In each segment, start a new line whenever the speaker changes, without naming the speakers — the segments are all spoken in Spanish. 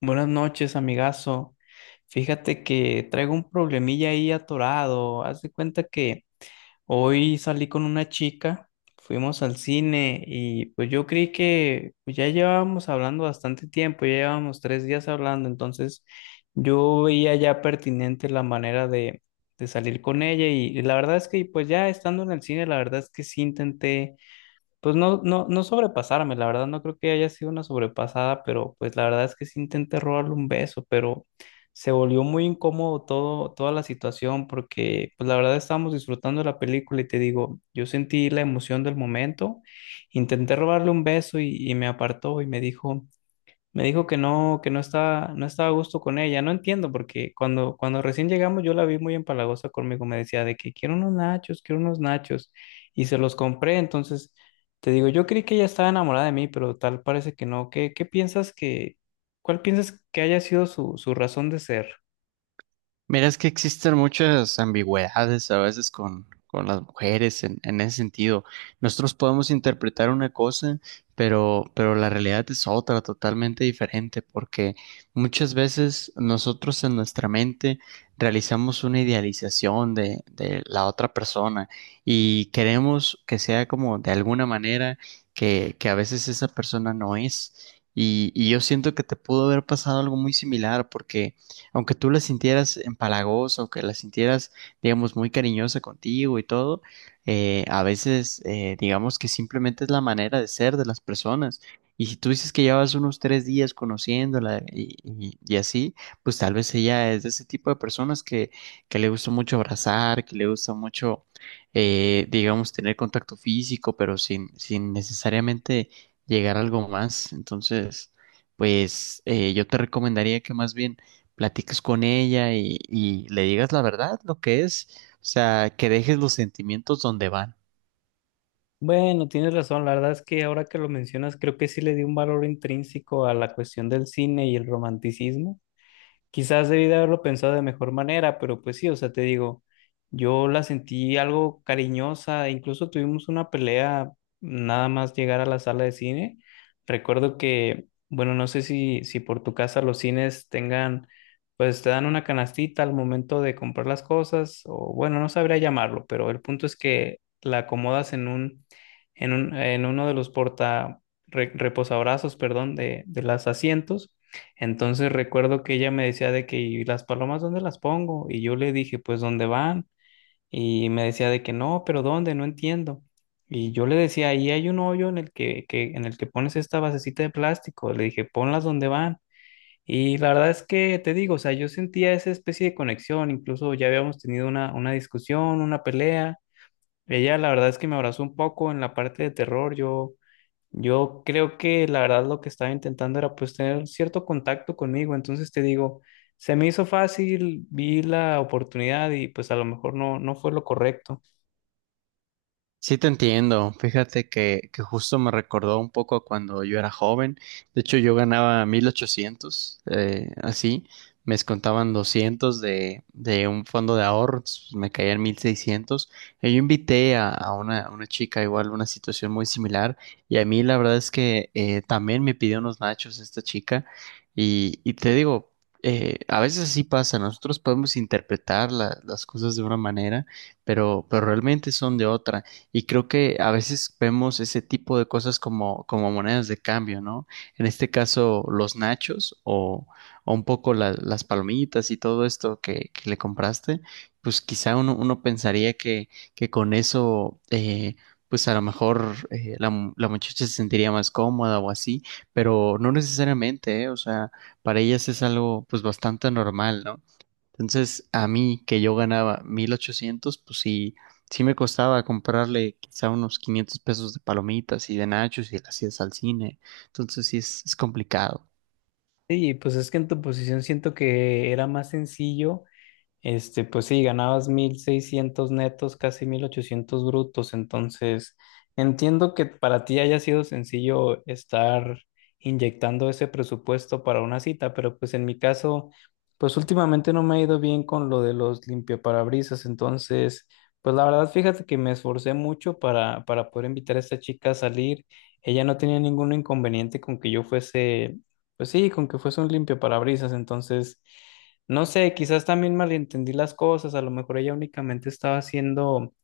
Buenas noches, amigazo. Fíjate que traigo un problemilla ahí atorado. Haz de cuenta que hoy salí con una chica, fuimos al cine y pues yo creí que pues, ya llevábamos hablando bastante tiempo, ya llevábamos 3 días hablando, entonces yo veía ya pertinente la manera de salir con ella y la verdad es que pues ya estando en el cine, la verdad es que sí intenté pues no, no, no sobrepasarme, la verdad no creo que haya sido una sobrepasada, pero pues la verdad es que sí intenté robarle un beso, pero se volvió muy incómodo todo, toda la situación porque pues la verdad estábamos disfrutando de la película y te digo, yo sentí la emoción del momento, intenté robarle un beso y me apartó y me dijo que no, que no estaba a gusto con ella. No entiendo, porque cuando recién llegamos yo la vi muy empalagosa conmigo. Me decía de que quiero unos nachos, quiero unos nachos. Y se los compré. Entonces, te digo, yo creí que ella estaba enamorada de mí, pero tal parece que no. ¿Cuál piensas que haya sido su, su razón de ser?
Mira, es que existen muchas ambigüedades a veces con las mujeres en ese sentido. Nosotros podemos interpretar una cosa, pero la realidad es otra, totalmente diferente, porque muchas veces nosotros en nuestra mente realizamos una idealización de la otra persona y queremos que sea como de alguna manera que a veces esa persona no es. Y yo siento que te pudo haber pasado algo muy similar porque aunque tú la sintieras empalagosa o que la sintieras, digamos, muy cariñosa contigo y todo, a veces, digamos que simplemente es la manera de ser de las personas. Y si tú dices que llevas unos tres días conociéndola y así, pues tal vez ella es de ese tipo de personas que le gusta mucho abrazar, que le gusta mucho, digamos, tener contacto físico, pero sin necesariamente llegar a algo más. Entonces, pues yo te recomendaría que más bien platiques con ella y le digas la verdad, lo que es, o sea, que dejes los sentimientos donde van.
Bueno, tienes razón. La verdad es que ahora que lo mencionas, creo que sí le di un valor intrínseco a la cuestión del cine y el romanticismo. Quizás debí de haberlo pensado de mejor manera, pero pues sí, o sea, te digo, yo la sentí algo cariñosa, incluso tuvimos una pelea nada más llegar a la sala de cine. Recuerdo que, bueno, no sé si, por tu casa los cines tengan, pues te dan una canastita al momento de comprar las cosas, o bueno, no sabría llamarlo, pero el punto es que la acomodas en uno de los reposabrazos, perdón, de los asientos, entonces recuerdo que ella me decía de que, ¿y las palomas dónde las pongo? Y yo le dije, pues, ¿dónde van? Y me decía de que no, pero ¿dónde? No entiendo. Y yo le decía, ahí hay un hoyo en el que pones esta basecita de plástico. Le dije, ponlas donde van. Y la verdad es que te digo, o sea, yo sentía esa especie de conexión. Incluso ya habíamos tenido una discusión, una pelea. Ella, la verdad es que me abrazó un poco en la parte de terror. Yo creo que la verdad lo que estaba intentando era pues tener cierto contacto conmigo, entonces te digo, se me hizo fácil, vi la oportunidad y pues a lo mejor no, no fue lo correcto.
Sí, te entiendo. Fíjate que justo me recordó un poco a cuando yo era joven. De hecho, yo ganaba 1800, así. Me descontaban 200 de un fondo de ahorros, pues, me caían 1600. Y yo invité a una chica igual, una situación muy similar. Y a mí la verdad es que también me pidió unos nachos esta chica. Y te digo, a veces así pasa. Nosotros podemos interpretar las cosas de una manera, pero realmente son de otra. Y creo que a veces vemos ese tipo de cosas como monedas de cambio, ¿no? En este caso, los nachos o un poco las palomitas y todo esto que le compraste, pues quizá uno pensaría que con eso, pues a lo mejor la muchacha se sentiría más cómoda o así, pero no necesariamente, ¿eh? O sea, para ellas es algo pues bastante normal, ¿no? Entonces, a mí que yo ganaba 1800, pues sí, sí me costaba comprarle quizá unos 500 pesos de palomitas y de nachos y las idas al cine. Entonces, sí es complicado.
Y pues es que en tu posición siento que era más sencillo. Este, pues sí, ganabas 1,600 netos, casi 1,800 brutos, entonces entiendo que para ti haya sido sencillo estar inyectando ese presupuesto para una cita, pero pues en mi caso, pues últimamente no me ha ido bien con lo de los limpiaparabrisas, entonces, pues la verdad, fíjate que me esforcé mucho para poder invitar a esta chica a salir, ella no tenía ningún inconveniente con que yo fuese, pues sí, con que fuese un limpiaparabrisas, entonces. No sé, quizás también malentendí las cosas, a lo mejor ella únicamente estaba haciendo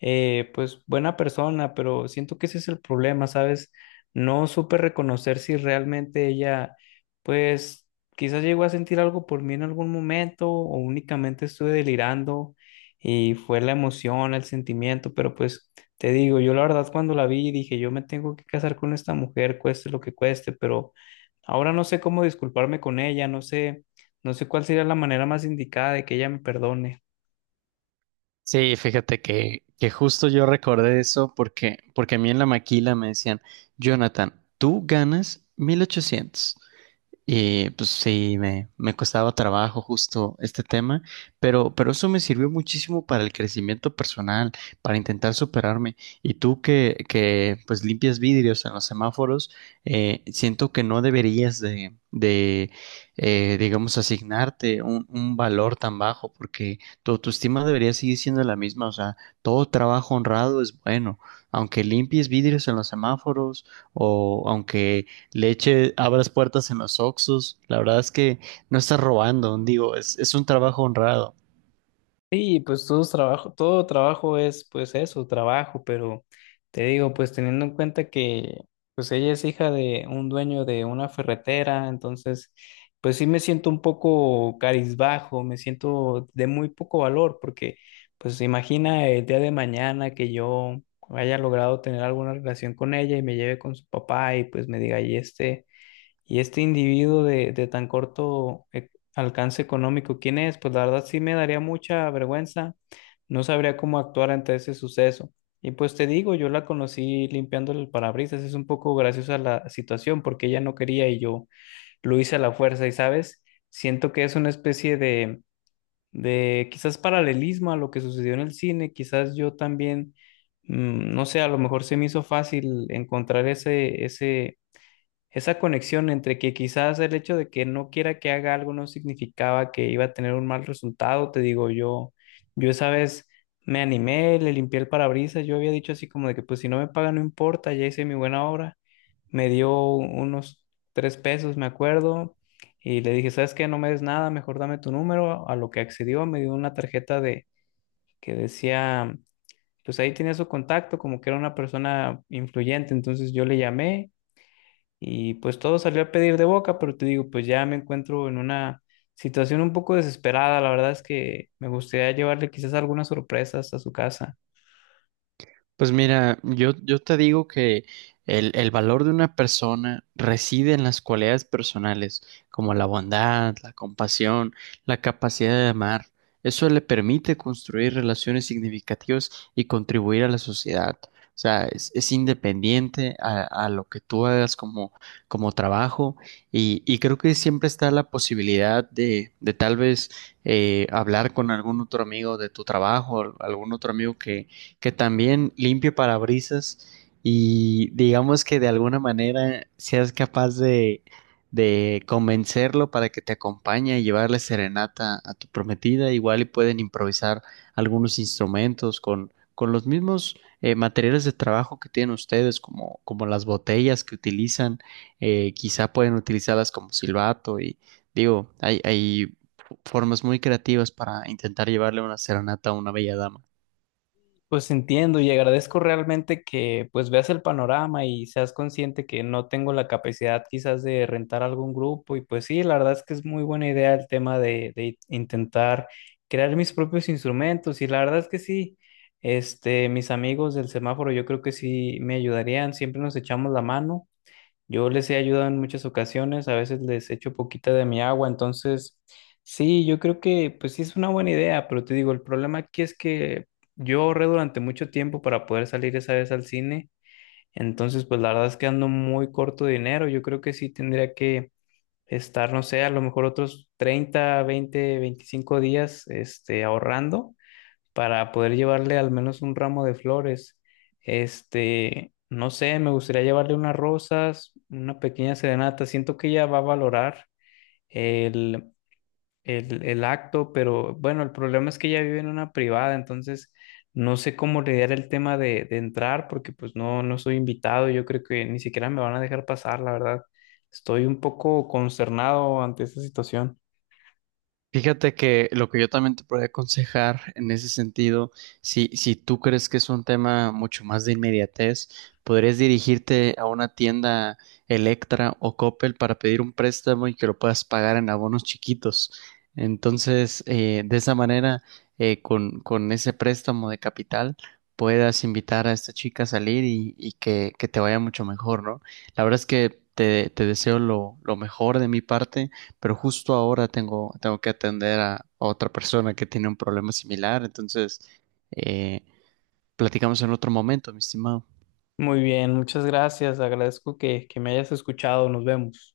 pues buena persona, pero siento que ese es el problema, ¿sabes? No supe reconocer si realmente ella, pues quizás llegó a sentir algo por mí en algún momento o únicamente estuve delirando y fue la emoción, el sentimiento, pero pues te digo, yo la verdad cuando la vi dije, yo me tengo que casar con esta mujer, cueste lo que cueste, pero ahora no sé cómo disculparme con ella, no sé, no sé cuál sería la manera más indicada de que ella me perdone.
Sí, fíjate que justo yo recordé eso porque a mí en la maquila me decían, Jonathan, tú ganas 1800. Y pues sí, me costaba trabajo justo este tema, pero eso me sirvió muchísimo para el crecimiento personal, para intentar superarme. Y tú que pues limpias vidrios en los semáforos, siento que no deberías de digamos, asignarte un valor tan bajo, porque tu autoestima debería seguir siendo la misma. O sea, todo trabajo honrado es bueno, aunque limpies vidrios en los semáforos o aunque leche, abras puertas en los Oxxos. La verdad es que no estás robando, digo, es un trabajo honrado.
Sí, pues todo trabajo es pues eso, trabajo, pero te digo, pues teniendo en cuenta que pues ella es hija de un dueño de una ferretera, entonces pues sí me siento un poco carizbajo, me siento de muy poco valor, porque pues imagina el día de mañana que yo haya logrado tener alguna relación con ella y me lleve con su papá y pues me diga, y este individuo de tan corto alcance económico, ¿quién es? Pues la verdad sí me daría mucha vergüenza, no sabría cómo actuar ante ese suceso. Y pues te digo, yo la conocí limpiando el parabrisas, es un poco graciosa la situación porque ella no quería y yo lo hice a la fuerza y, ¿sabes? Siento que es una especie de quizás paralelismo a lo que sucedió en el cine, quizás yo también, no sé, a lo mejor se me hizo fácil encontrar ese, ese esa conexión entre que quizás el hecho de que no quiera que haga algo no significaba que iba a tener un mal resultado, te digo yo, yo esa vez me animé, le limpié el parabrisas, yo había dicho así como de que pues si no me pagan no importa, ya hice mi buena obra, me dio unos 3 pesos, me acuerdo, y le dije, ¿sabes qué? No me des nada, mejor dame tu número, a lo que accedió, me dio una tarjeta de que decía, pues ahí tenía su contacto, como que era una persona influyente, entonces yo le llamé. Y pues todo salió a pedir de boca, pero te digo, pues ya me encuentro en una situación un poco desesperada. La verdad es que me gustaría llevarle quizás algunas sorpresas a su casa.
Pues mira, yo te digo que el valor de una persona reside en las cualidades personales, como la bondad, la compasión, la capacidad de amar. Eso le permite construir relaciones significativas y contribuir a la sociedad. O sea, es independiente a lo que tú hagas como trabajo y creo que siempre está la posibilidad de tal vez hablar con algún otro amigo de tu trabajo, algún otro amigo que también limpie parabrisas y digamos que de alguna manera seas capaz de convencerlo para que te acompañe y llevarle serenata a tu prometida. Igual y pueden improvisar algunos instrumentos con los mismos materiales de trabajo que tienen ustedes, como las botellas que utilizan, quizá pueden utilizarlas como silbato y digo, hay formas muy creativas para intentar llevarle una serenata a una bella dama.
Pues entiendo y agradezco realmente que pues veas el panorama y seas consciente que no tengo la capacidad quizás de rentar algún grupo. Y pues sí, la verdad es que es muy buena idea el tema de intentar crear mis propios instrumentos. Y la verdad es que sí. Este, mis amigos del semáforo, yo creo que sí me ayudarían, siempre nos echamos la mano. Yo les he ayudado en muchas ocasiones, a veces les echo poquita de mi agua, entonces sí, yo creo que pues sí es una buena idea, pero te digo, el problema aquí es que yo ahorré durante mucho tiempo para poder salir esa vez al cine, entonces pues la verdad es que ando muy corto de dinero, yo creo que sí tendría que estar, no sé, a lo mejor otros 30, 20, 25 días este, ahorrando para poder llevarle al menos un ramo de flores. Este, no sé, me gustaría llevarle unas rosas, una pequeña serenata. Siento que ella va a valorar el, el acto, pero bueno, el problema es que ella vive en una privada, entonces no sé cómo lidiar el tema de entrar porque pues no, no soy invitado. Yo creo que ni siquiera me van a dejar pasar, la verdad. Estoy un poco consternado ante esta situación.
Fíjate que lo que yo también te podría aconsejar en ese sentido, si tú crees que es un tema mucho más de inmediatez, podrías dirigirte a una tienda Electra o Coppel para pedir un préstamo y que lo puedas pagar en abonos chiquitos. Entonces, de esa manera, con ese préstamo de capital, puedas invitar a esta chica a salir y que te vaya mucho mejor, ¿no? La verdad es que te deseo lo mejor de mi parte, pero justo ahora tengo que atender a otra persona que tiene un problema similar, entonces eh, platicamos en otro momento, mi estimado.
Muy bien, muchas gracias. Agradezco que me hayas escuchado. Nos vemos.